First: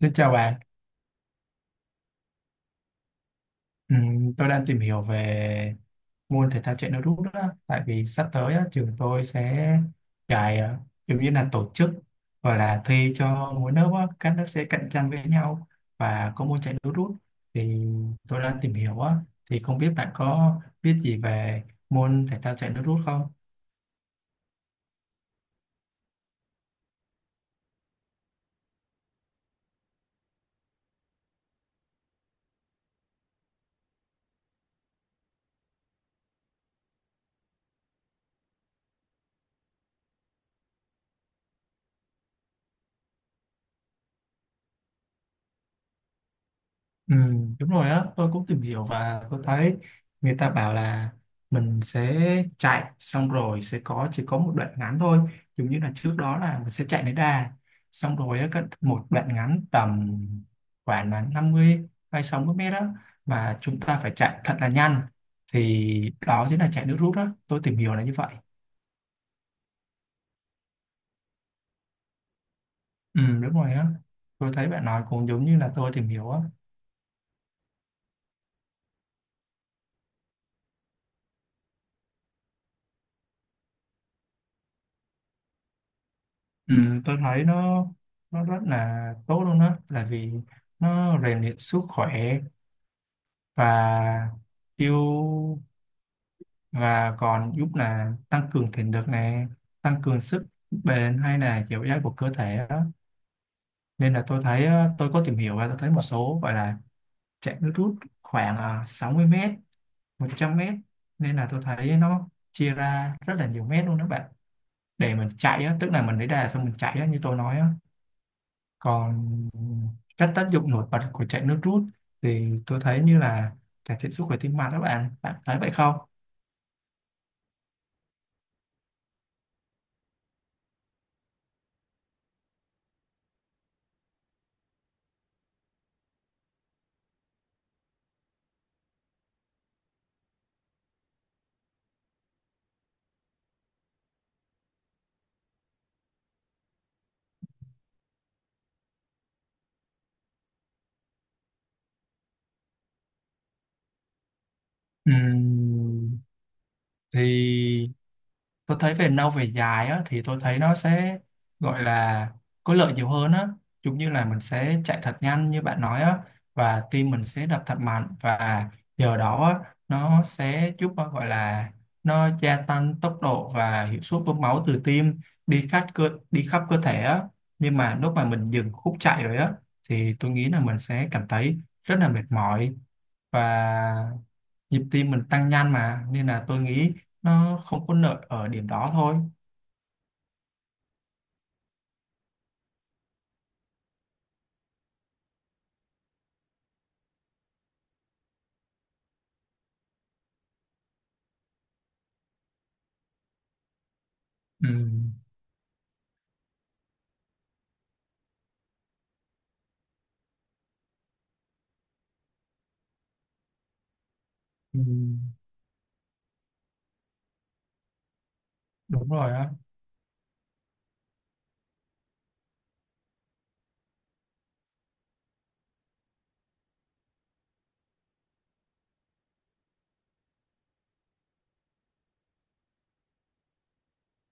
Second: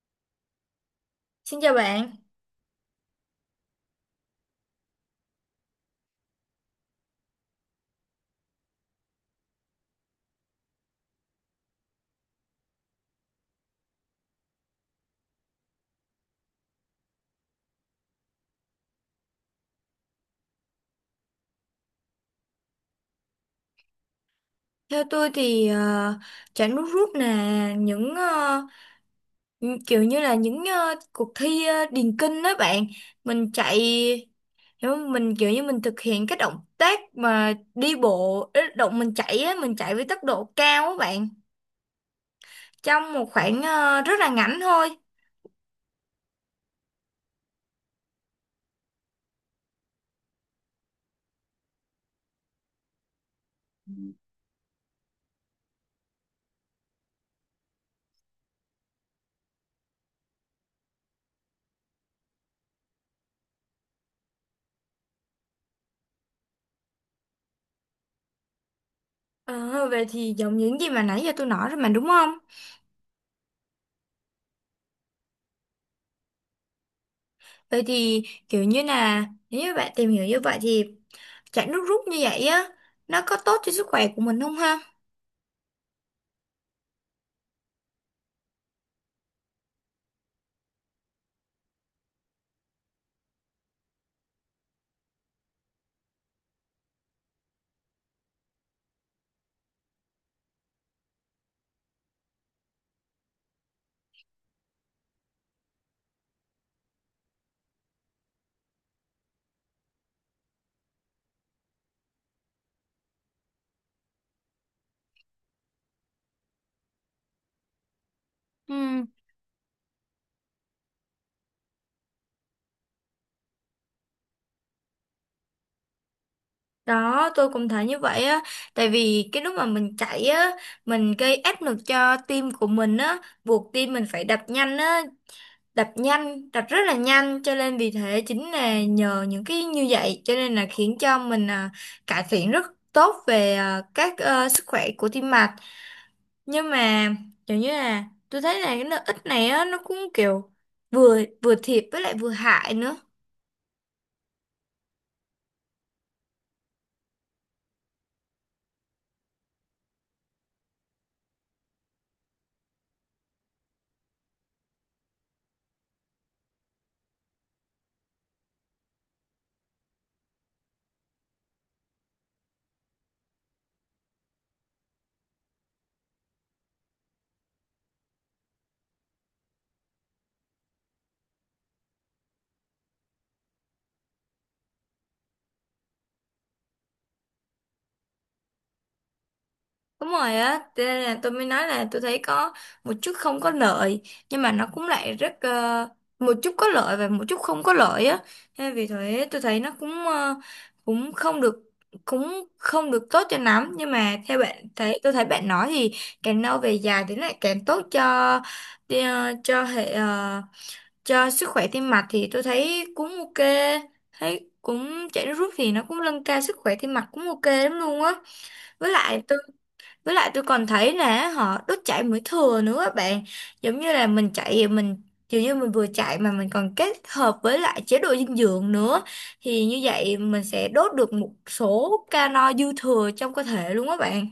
Xin chào bạn. Xin chào bạn. Tôi đang tìm hiểu về môn thể thao chạy nước rút đó. Tại vì sắp tới á, trường tôi sẽ chạy giống như là tổ chức và là thi cho mỗi lớp á, các lớp sẽ cạnh tranh với nhau và có môn chạy nước rút thì tôi đang tìm hiểu á, thì không biết bạn có biết gì về môn thể thao chạy nước rút không? Theo tôi thì chả nước rút là kiểu như là cuộc thi điền kinh đó bạn. Mình chạy hiểu không? Mình kiểu như mình thực hiện cái động tác mà đi bộ, ý, động mình chạy á, mình chạy với tốc độ cao á bạn. Trong một khoảng rất là ngắn thôi. Ừ, đúng rồi á, tôi cũng tìm hiểu và tôi thấy người ta bảo là mình sẽ chạy xong rồi sẽ có chỉ có một đoạn ngắn thôi, giống như là trước đó là mình sẽ chạy đến đà, xong rồi á, một đoạn ngắn tầm khoảng là 50 hay 60 mét đó mà chúng ta phải chạy thật là nhanh thì đó chính là chạy nước rút đó, tôi tìm hiểu là như vậy. Ờ, về thì giống những gì mà nãy giờ tôi nói rồi mà đúng không? Ừ, đúng rồi á, tôi thấy bạn nói cũng giống như là tôi tìm hiểu á. Vậy thì kiểu như là nếu như bạn tìm hiểu như vậy thì chạy nước rút như vậy á nó có tốt cho sức khỏe của mình không ha? Ừ, tôi thấy nó rất là tốt luôn đó là vì nó rèn luyện sức khỏe và yêu và còn giúp là tăng cường thể lực này tăng cường sức bền hay là dẻo dai của cơ thể đó. Nên là tôi thấy tôi có tìm hiểu và tôi thấy một số gọi là chạy nước rút khoảng 60 mét 100 mét, nên là tôi thấy nó chia ra rất là nhiều mét luôn đó bạn, để mình chạy á, tức là mình lấy đà xong mình chạy á, như tôi nói á. Ừ. Còn các tác dụng nổi bật của chạy nước rút thì tôi thấy như là cải thiện sức khỏe tim mạch đó bạn, bạn thấy vậy không? Đó, tôi cũng thấy như vậy á, tại vì cái lúc mà mình chạy á, mình gây áp lực cho tim của mình á, buộc tim mình phải đập nhanh á, đập nhanh, đập rất là nhanh, cho nên vì thế chính là nhờ những cái như vậy, cho nên là khiến cho mình cải thiện rất tốt về các sức khỏe của tim mạch. Nhưng mà kiểu như là tôi thấy là cái lợi ích này á nó cũng kiểu vừa vừa thiệt với lại vừa hại nữa. Ừm, thì tôi thấy về lâu về dài á, thì tôi thấy nó sẽ gọi là có lợi nhiều hơn á, giống như là mình sẽ chạy thật nhanh như bạn nói á, và tim mình sẽ đập thật mạnh và nhờ đó á, nó sẽ giúp à, gọi là nó gia tăng tốc độ và hiệu suất bơm máu từ tim đi khắp cơ thể á, nhưng mà lúc mà mình dừng khúc chạy rồi á thì tôi nghĩ là mình sẽ cảm thấy rất là mệt mỏi và nhịp tim mình tăng nhanh mà, nên là tôi nghĩ nó không có lợi ở điểm đó thôi. Đúng rồi á, cho nên là tôi mới nói là tôi thấy có một chút không có lợi, nhưng mà nó cũng lại rất một chút có lợi và một chút không có lợi á, nên vì thế tôi thấy nó cũng cũng không được cũng không được tốt cho lắm. Nhưng mà theo bạn Ừ, thấy tôi thấy bạn nói thì càng lâu về dài thì nó lại càng tốt cho ờ, cho hệ ờ, cho sức khỏe tim mạch, thì tôi thấy cũng ok. Thấy ừ, cũng chạy nước rút thì nó cũng nâng cao sức khỏe tim mạch cũng ok lắm luôn á. với đúng lại rồi tôi á. với lại tôi còn thấy là họ đốt chạy mỡ thừa nữa á bạn, giống như là mình chạy mình kiểu như mình vừa chạy mà mình còn kết hợp với lại chế độ dinh dưỡng nữa thì như vậy mình sẽ đốt được một số calo dư thừa trong cơ thể luôn á bạn.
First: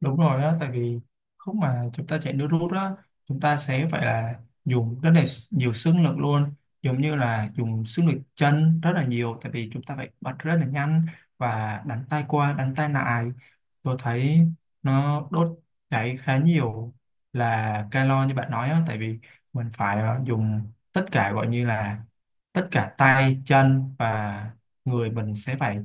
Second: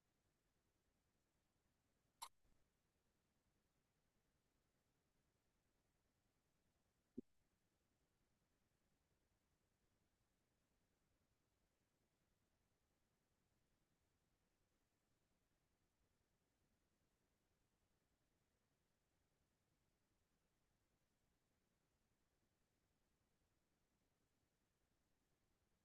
Đúng rồi á, tại vì lúc mà chúng ta chạy nước rút á, chúng ta sẽ phải là dùng rất là nhiều sức lực luôn, giống như là dùng sức lực chân rất là nhiều, tại vì chúng ta phải bật rất là nhanh và đánh tay qua, đánh tay lại. Tôi thấy nó đốt cháy khá nhiều là calo như bạn nói á, tại vì mình phải dùng tất cả gọi như là tất cả tay, chân và người mình sẽ phải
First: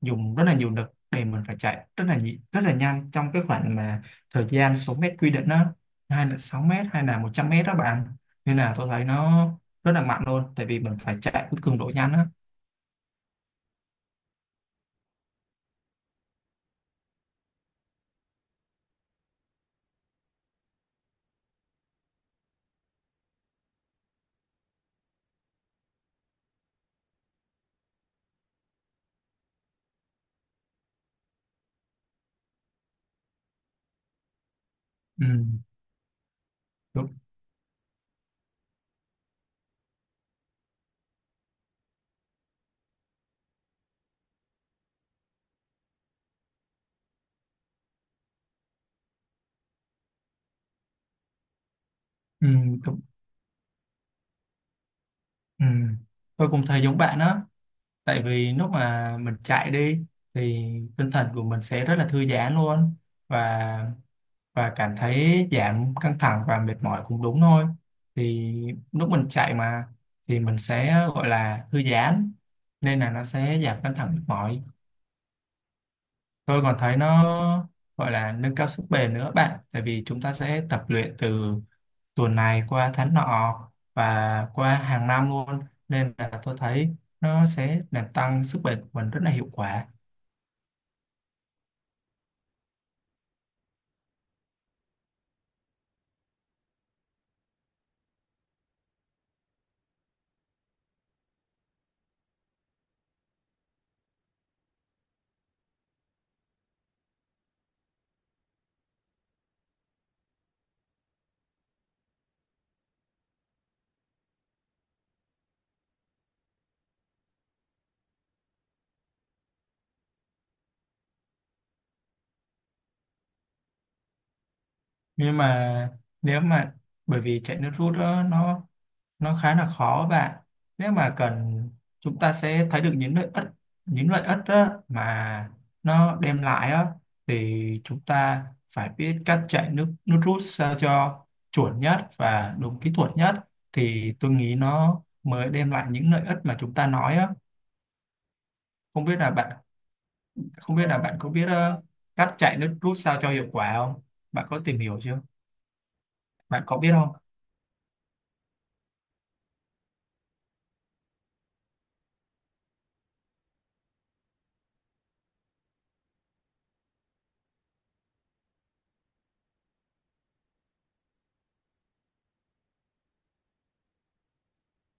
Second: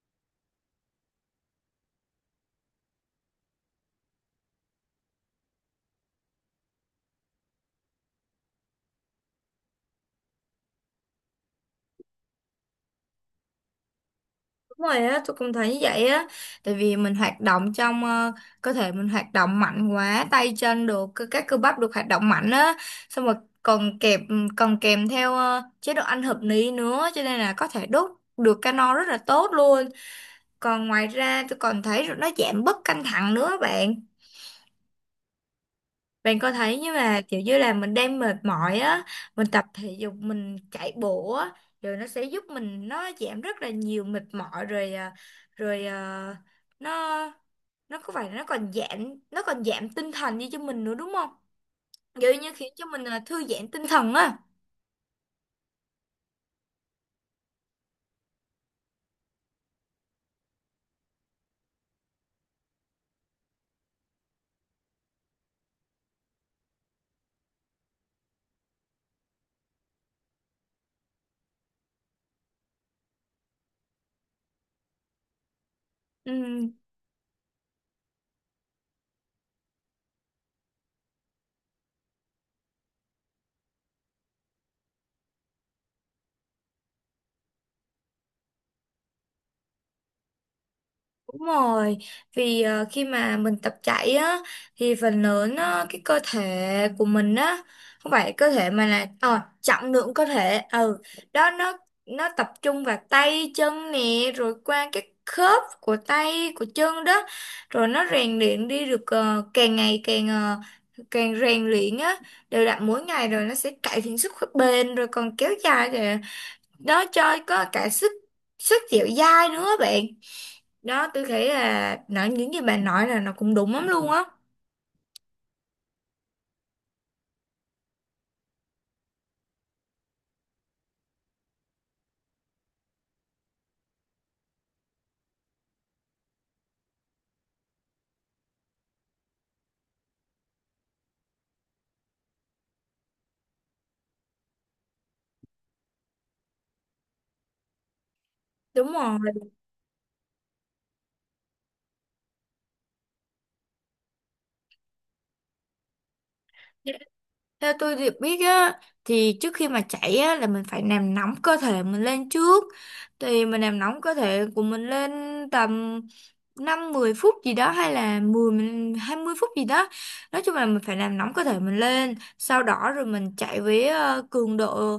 dùng rất là nhiều lực để mình phải chạy rất là nhanh trong cái khoảng mà thời gian số mét quy định đó, hay là 6 mét hay là 100 mét đó bạn, nên là tôi thấy nó rất là mạnh luôn tại vì mình phải chạy với cường độ nhanh á. Đúng rồi á, tôi cũng thấy như vậy á. Tại vì mình hoạt động trong cơ thể mình hoạt động mạnh quá. Tay chân được, các cơ bắp được hoạt động mạnh á. Xong rồi còn kèm Còn kèm theo chế độ ăn hợp lý nữa, cho nên là có thể đốt được calo rất là tốt luôn. Còn ngoài ra tôi còn thấy nó giảm bớt căng thẳng nữa bạn, Ừ, bạn có thấy như đúng, là kiểu như là mình đang mệt mỏi á, mình tập thể dục, mình chạy bộ á, rồi nó sẽ giúp mình nó giảm rất là nhiều mệt mỏi rồi rồi nó có phải là nó còn giảm tinh thần đi cho mình nữa đúng không? Kiểu ừ, như khiến cho đúng, mình thư giãn tinh thần á. ừ. Tôi cũng thấy giống bạn đó, tại vì lúc mà mình chạy đi thì tinh thần của mình sẽ rất là thư giãn luôn, và và cảm thấy giảm căng thẳng và mệt mỏi cũng đúng thôi, thì lúc mình chạy mà thì mình sẽ gọi là thư giãn, nên là nó sẽ giảm căng thẳng mệt mỏi. Tôi Ừ. còn thấy nó gọi là nâng cao sức bền nữa bạn, tại vì chúng ta sẽ tập luyện từ tuần này qua tháng nọ và qua hàng năm luôn, nên là tôi thấy nó sẽ làm tăng sức bền của mình rất là hiệu quả. Đúng rồi, vì khi mà mình tập chạy á thì phần lớn á, cái cơ thể của mình á không phải cơ thể mà là trọng lượng cơ thể đó nó tập trung vào tay chân nè rồi qua cái khớp của tay của chân đó, rồi nó rèn luyện đi được càng ngày càng càng rèn luyện á đều đặn mỗi ngày, rồi nó sẽ cải thiện sức khỏe bền rồi còn kéo dài, rồi nó cho có cả sức sức dẻo dai nữa bạn. Đó, tôi thấy là nói những gì bạn nói là nó cũng đúng lắm luôn á. Nhưng mà nếu mà, bởi vì chạy nước rút đó, nó khá là khó bạn, nếu mà cần chúng ta sẽ thấy được những lợi ích á, mà nó đem lại á, thì chúng ta phải biết cách chạy nước nước rút sao cho chuẩn nhất và đúng kỹ thuật nhất thì tôi nghĩ nó mới đem lại những lợi ích mà chúng ta nói á. Đúng Không biết rồi. là bạn Không biết là bạn có biết cách chạy nước rút sao cho hiệu quả không? Bạn có tìm hiểu chưa? Bạn có biết không? Theo tôi được biết á thì trước khi mà chạy á là mình phải làm nóng cơ thể mình lên trước, thì mình làm nóng cơ thể của mình lên tầm năm 10 phút gì đó, hay là 10 20 phút gì đó. Nói chung là mình phải làm nóng cơ thể mình lên, sau đó rồi mình chạy với cường độ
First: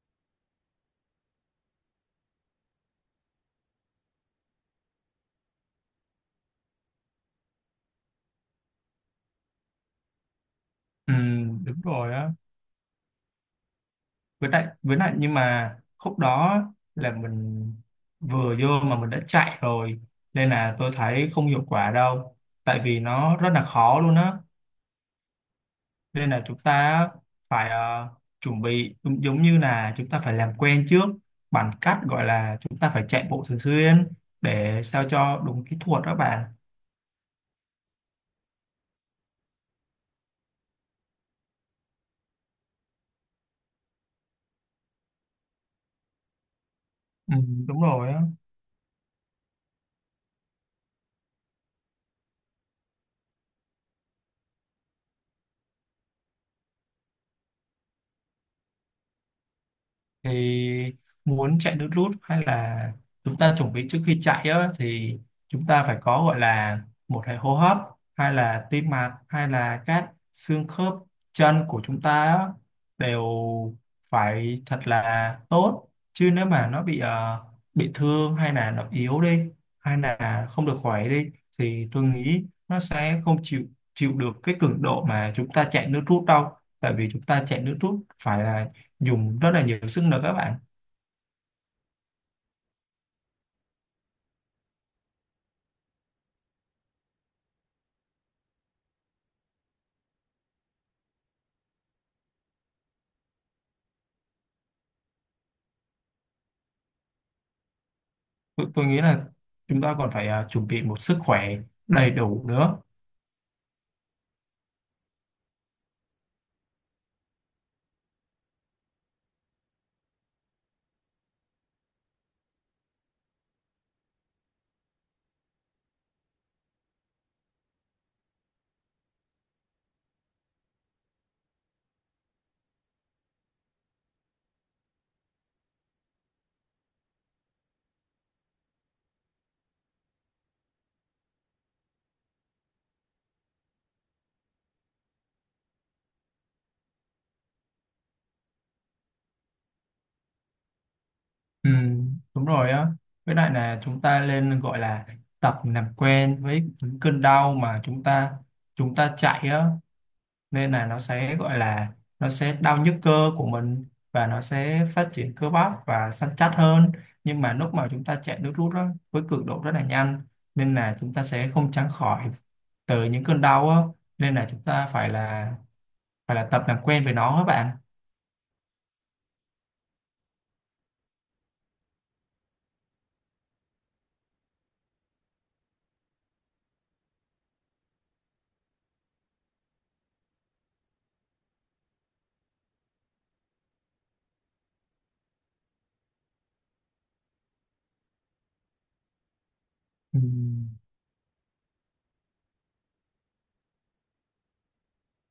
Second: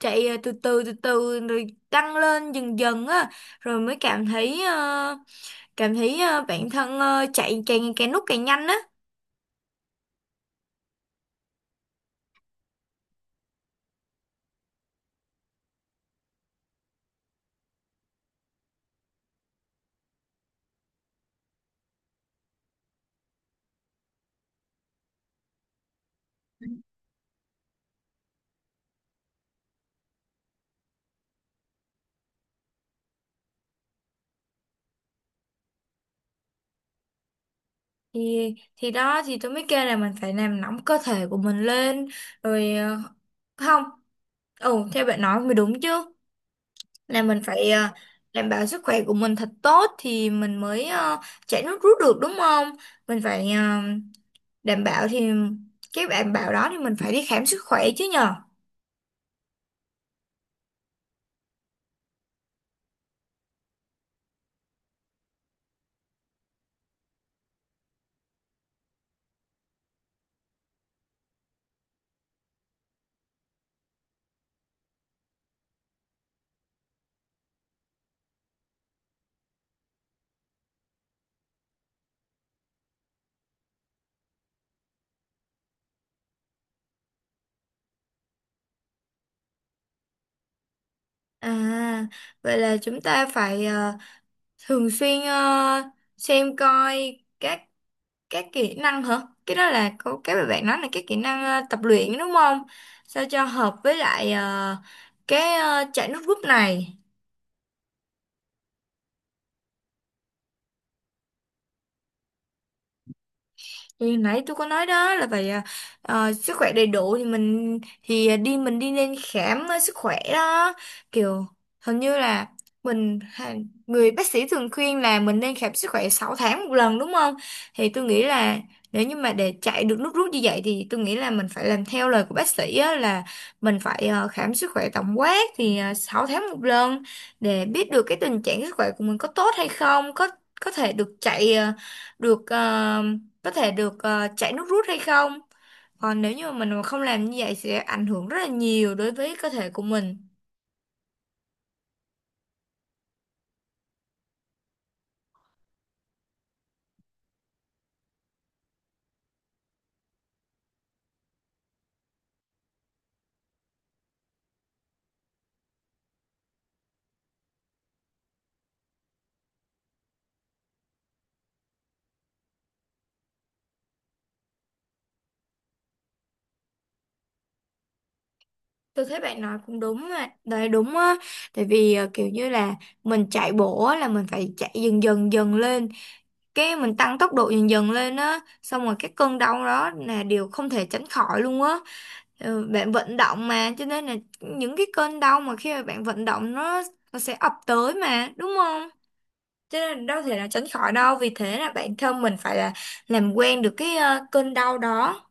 chạy từ từ rồi tăng lên dần dần á, rồi mới cảm thấy bản thân chạy càng càng lúc càng nhanh á. Ừ, đúng rồi á. Với lại nhưng mà khúc đó là mình vừa vô mà mình đã chạy rồi, nên là tôi thấy không hiệu quả đâu, tại vì nó rất là khó luôn á, nên là chúng ta phải chuẩn bị giống giống như là chúng ta phải làm quen trước bằng cách gọi là chúng ta phải chạy bộ thường xuyên để sao cho đúng kỹ thuật đó bạn. Thì đó thì tôi mới kêu là mình phải làm nóng cơ thể của mình lên, rồi không ừ theo bạn nói mới đúng chứ, là Ừ, mình phải đúng rồi á, đảm bảo sức khỏe của mình thật tốt thì mình mới chạy nước rút được đúng không. Mình phải đảm bảo, thì cái đảm bảo đó thì mình phải đi khám sức khỏe chứ nhờ. thì muốn chạy nước rút hay là chúng ta chuẩn bị trước khi chạy á, thì chúng ta phải có gọi là một hệ hô hấp hay là tim mạch hay là các xương khớp chân của chúng ta á, đều phải thật là tốt, chứ nếu mà nó bị thương hay là nó yếu đi hay là không được khỏe đi thì tôi nghĩ nó sẽ không chịu chịu được cái cường độ mà chúng ta chạy nước rút đâu, tại vì chúng ta chạy nước rút phải là dùng rất là nhiều sức nữa các bạn. À, vậy là chúng ta phải thường xuyên xem coi các cái kỹ năng hả, cái đó là cô cái mà bạn nói là cái kỹ năng tập luyện đúng không, sao cho hợp với lại cái chạy nước rút này. Tôi nghĩ là chúng ta còn phải chuẩn bị một sức khỏe đầy đủ nữa. Thì nãy tôi có nói đó là phải sức khỏe đầy đủ, thì mình thì đi mình đi nên khám sức khỏe đó, kiểu hình như là mình ha- người bác sĩ thường khuyên là mình nên khám sức khỏe 6 tháng một lần đúng không? Thì tôi nghĩ là nếu như mà để chạy được nước rút như vậy thì tôi nghĩ là mình phải làm theo lời của bác sĩ á, là mình phải khám sức khỏe tổng quát thì 6 tháng một lần, để biết được cái tình trạng sức khỏe của mình có tốt hay không, có thể được chạy ờ, được ờ, có thể được ờ, chảy nước rút hay không. Còn nếu như mà mình mà không làm như vậy sẽ ảnh hưởng rất là nhiều đối với cơ thể của mình. Ừ, đúng rồi á, với lại là chúng ta nên gọi là tập làm quen với những cơn đau mà chúng ta chạy á, nên là nó sẽ gọi là nó sẽ đau nhức cơ của mình và nó sẽ phát triển cơ bắp và săn chắc hơn, nhưng mà lúc mà chúng ta chạy nước rút á, với cường độ rất là nhanh, nên là chúng ta sẽ không tránh khỏi từ những cơn đau á, nên là chúng ta phải là tập làm quen với nó các bạn. Tôi thấy bạn nói cũng đúng mà, đấy đúng á, tại vì kiểu như là mình chạy bộ á, là mình phải chạy dần dần dần lên, cái mình tăng tốc độ dần dần lên á, xong rồi cái cơn đau đó là điều không thể tránh khỏi luôn á. Bạn vận động mà, cho nên là những cái cơn đau mà khi mà bạn vận động nó sẽ ập tới mà, đúng không? Cho nên Ừ. đâu thể nào tránh khỏi đâu. Vì thế là bản thân mình phải là làm quen được cái cơn đau đó.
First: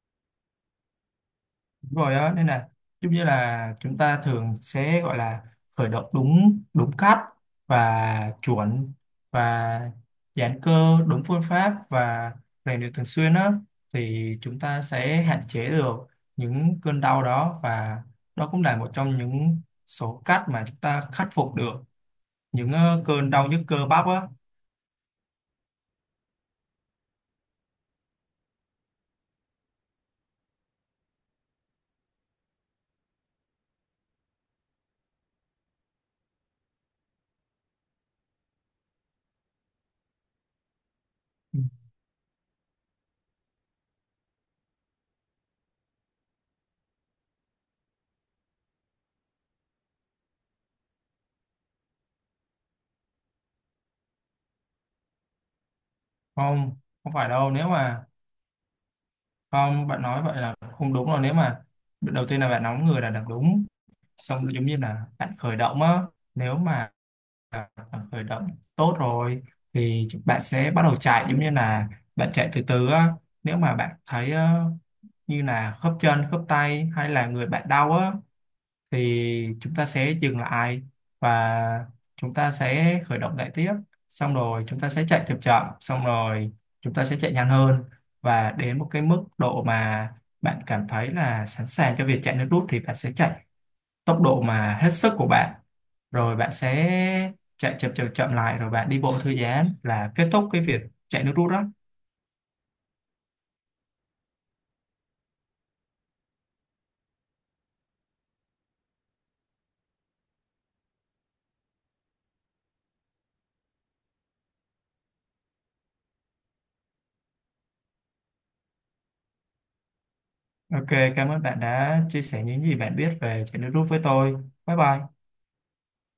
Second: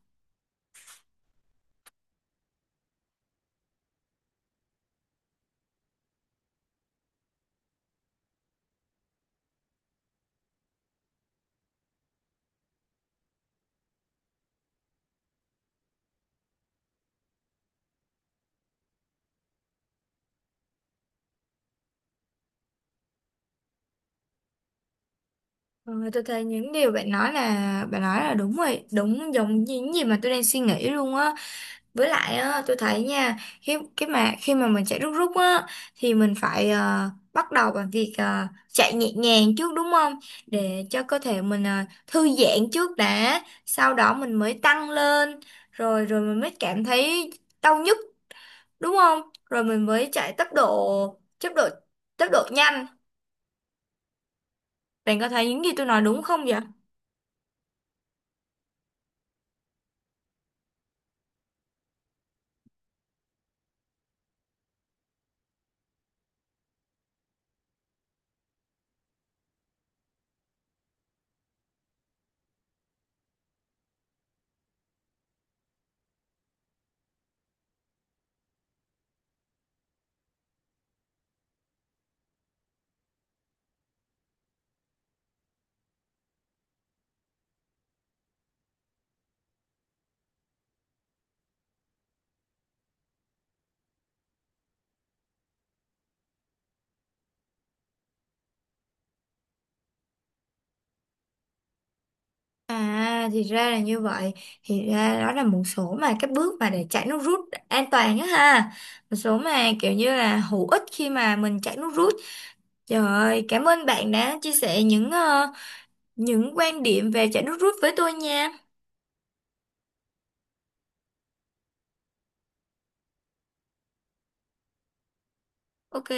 Đúng rồi đó, nên là giống như là chúng ta thường sẽ gọi là khởi động đúng đúng cách và chuẩn và giãn cơ đúng phương pháp và rèn luyện thường xuyên á, thì chúng ta sẽ hạn chế được những cơn đau đó, và đó cũng là một trong những số cách mà chúng ta khắc phục được những cơn đau nhức cơ bắp á. Ờ, Tôi thấy những điều bạn nói là bạn nói là đúng rồi. Đúng giống như những gì mà tôi đang suy nghĩ luôn á. Với lại á, tôi thấy nha khi mà mình chạy rút rút á, thì mình phải bắt đầu bằng việc chạy nhẹ nhàng trước đúng không, để cho cơ thể Ừ. mình thư giãn trước đã. Sau đó mình mới tăng lên. Rồi rồi mình mới cảm thấy đau nhức đúng không? Rồi mình mới chạy tốc độ nhanh. Bạn có thấy những gì tôi nói đúng không vậy? Không, không phải đâu. Nếu mà Không, bạn nói vậy là không đúng rồi. Nếu mà đầu tiên là bạn nóng người là đằng đúng. Xong rồi giống như là bạn khởi động á. Nếu mà bạn khởi động tốt rồi thì bạn sẽ bắt đầu chạy giống như là bạn chạy từ từ á. Nếu mà bạn thấy như là khớp chân, khớp tay hay là người bạn đau á thì chúng ta sẽ dừng lại và chúng ta sẽ khởi động lại tiếp, xong rồi chúng ta sẽ chạy chậm chậm, xong rồi chúng ta sẽ chạy nhanh hơn và đến một cái mức độ mà bạn cảm thấy là sẵn sàng cho việc chạy nước rút thì bạn sẽ chạy tốc độ mà hết sức của bạn, rồi bạn sẽ chạy chậm chậm chậm lại rồi bạn đi bộ thư giãn là kết thúc cái việc chạy nước rút đó. À, thì ra là như vậy. Thì ra đó là một số mà các bước mà để chạy nước rút an toàn á ha. Một số mà kiểu như là hữu ích khi mà mình chạy nước rút. Trời ơi, cảm ơn bạn đã chia sẻ những quan điểm về chạy nước rút với tôi nha. Ok, cảm ơn bạn đã chia sẻ những gì bạn biết về chạy nước rút với tôi. Bye bye. Ok.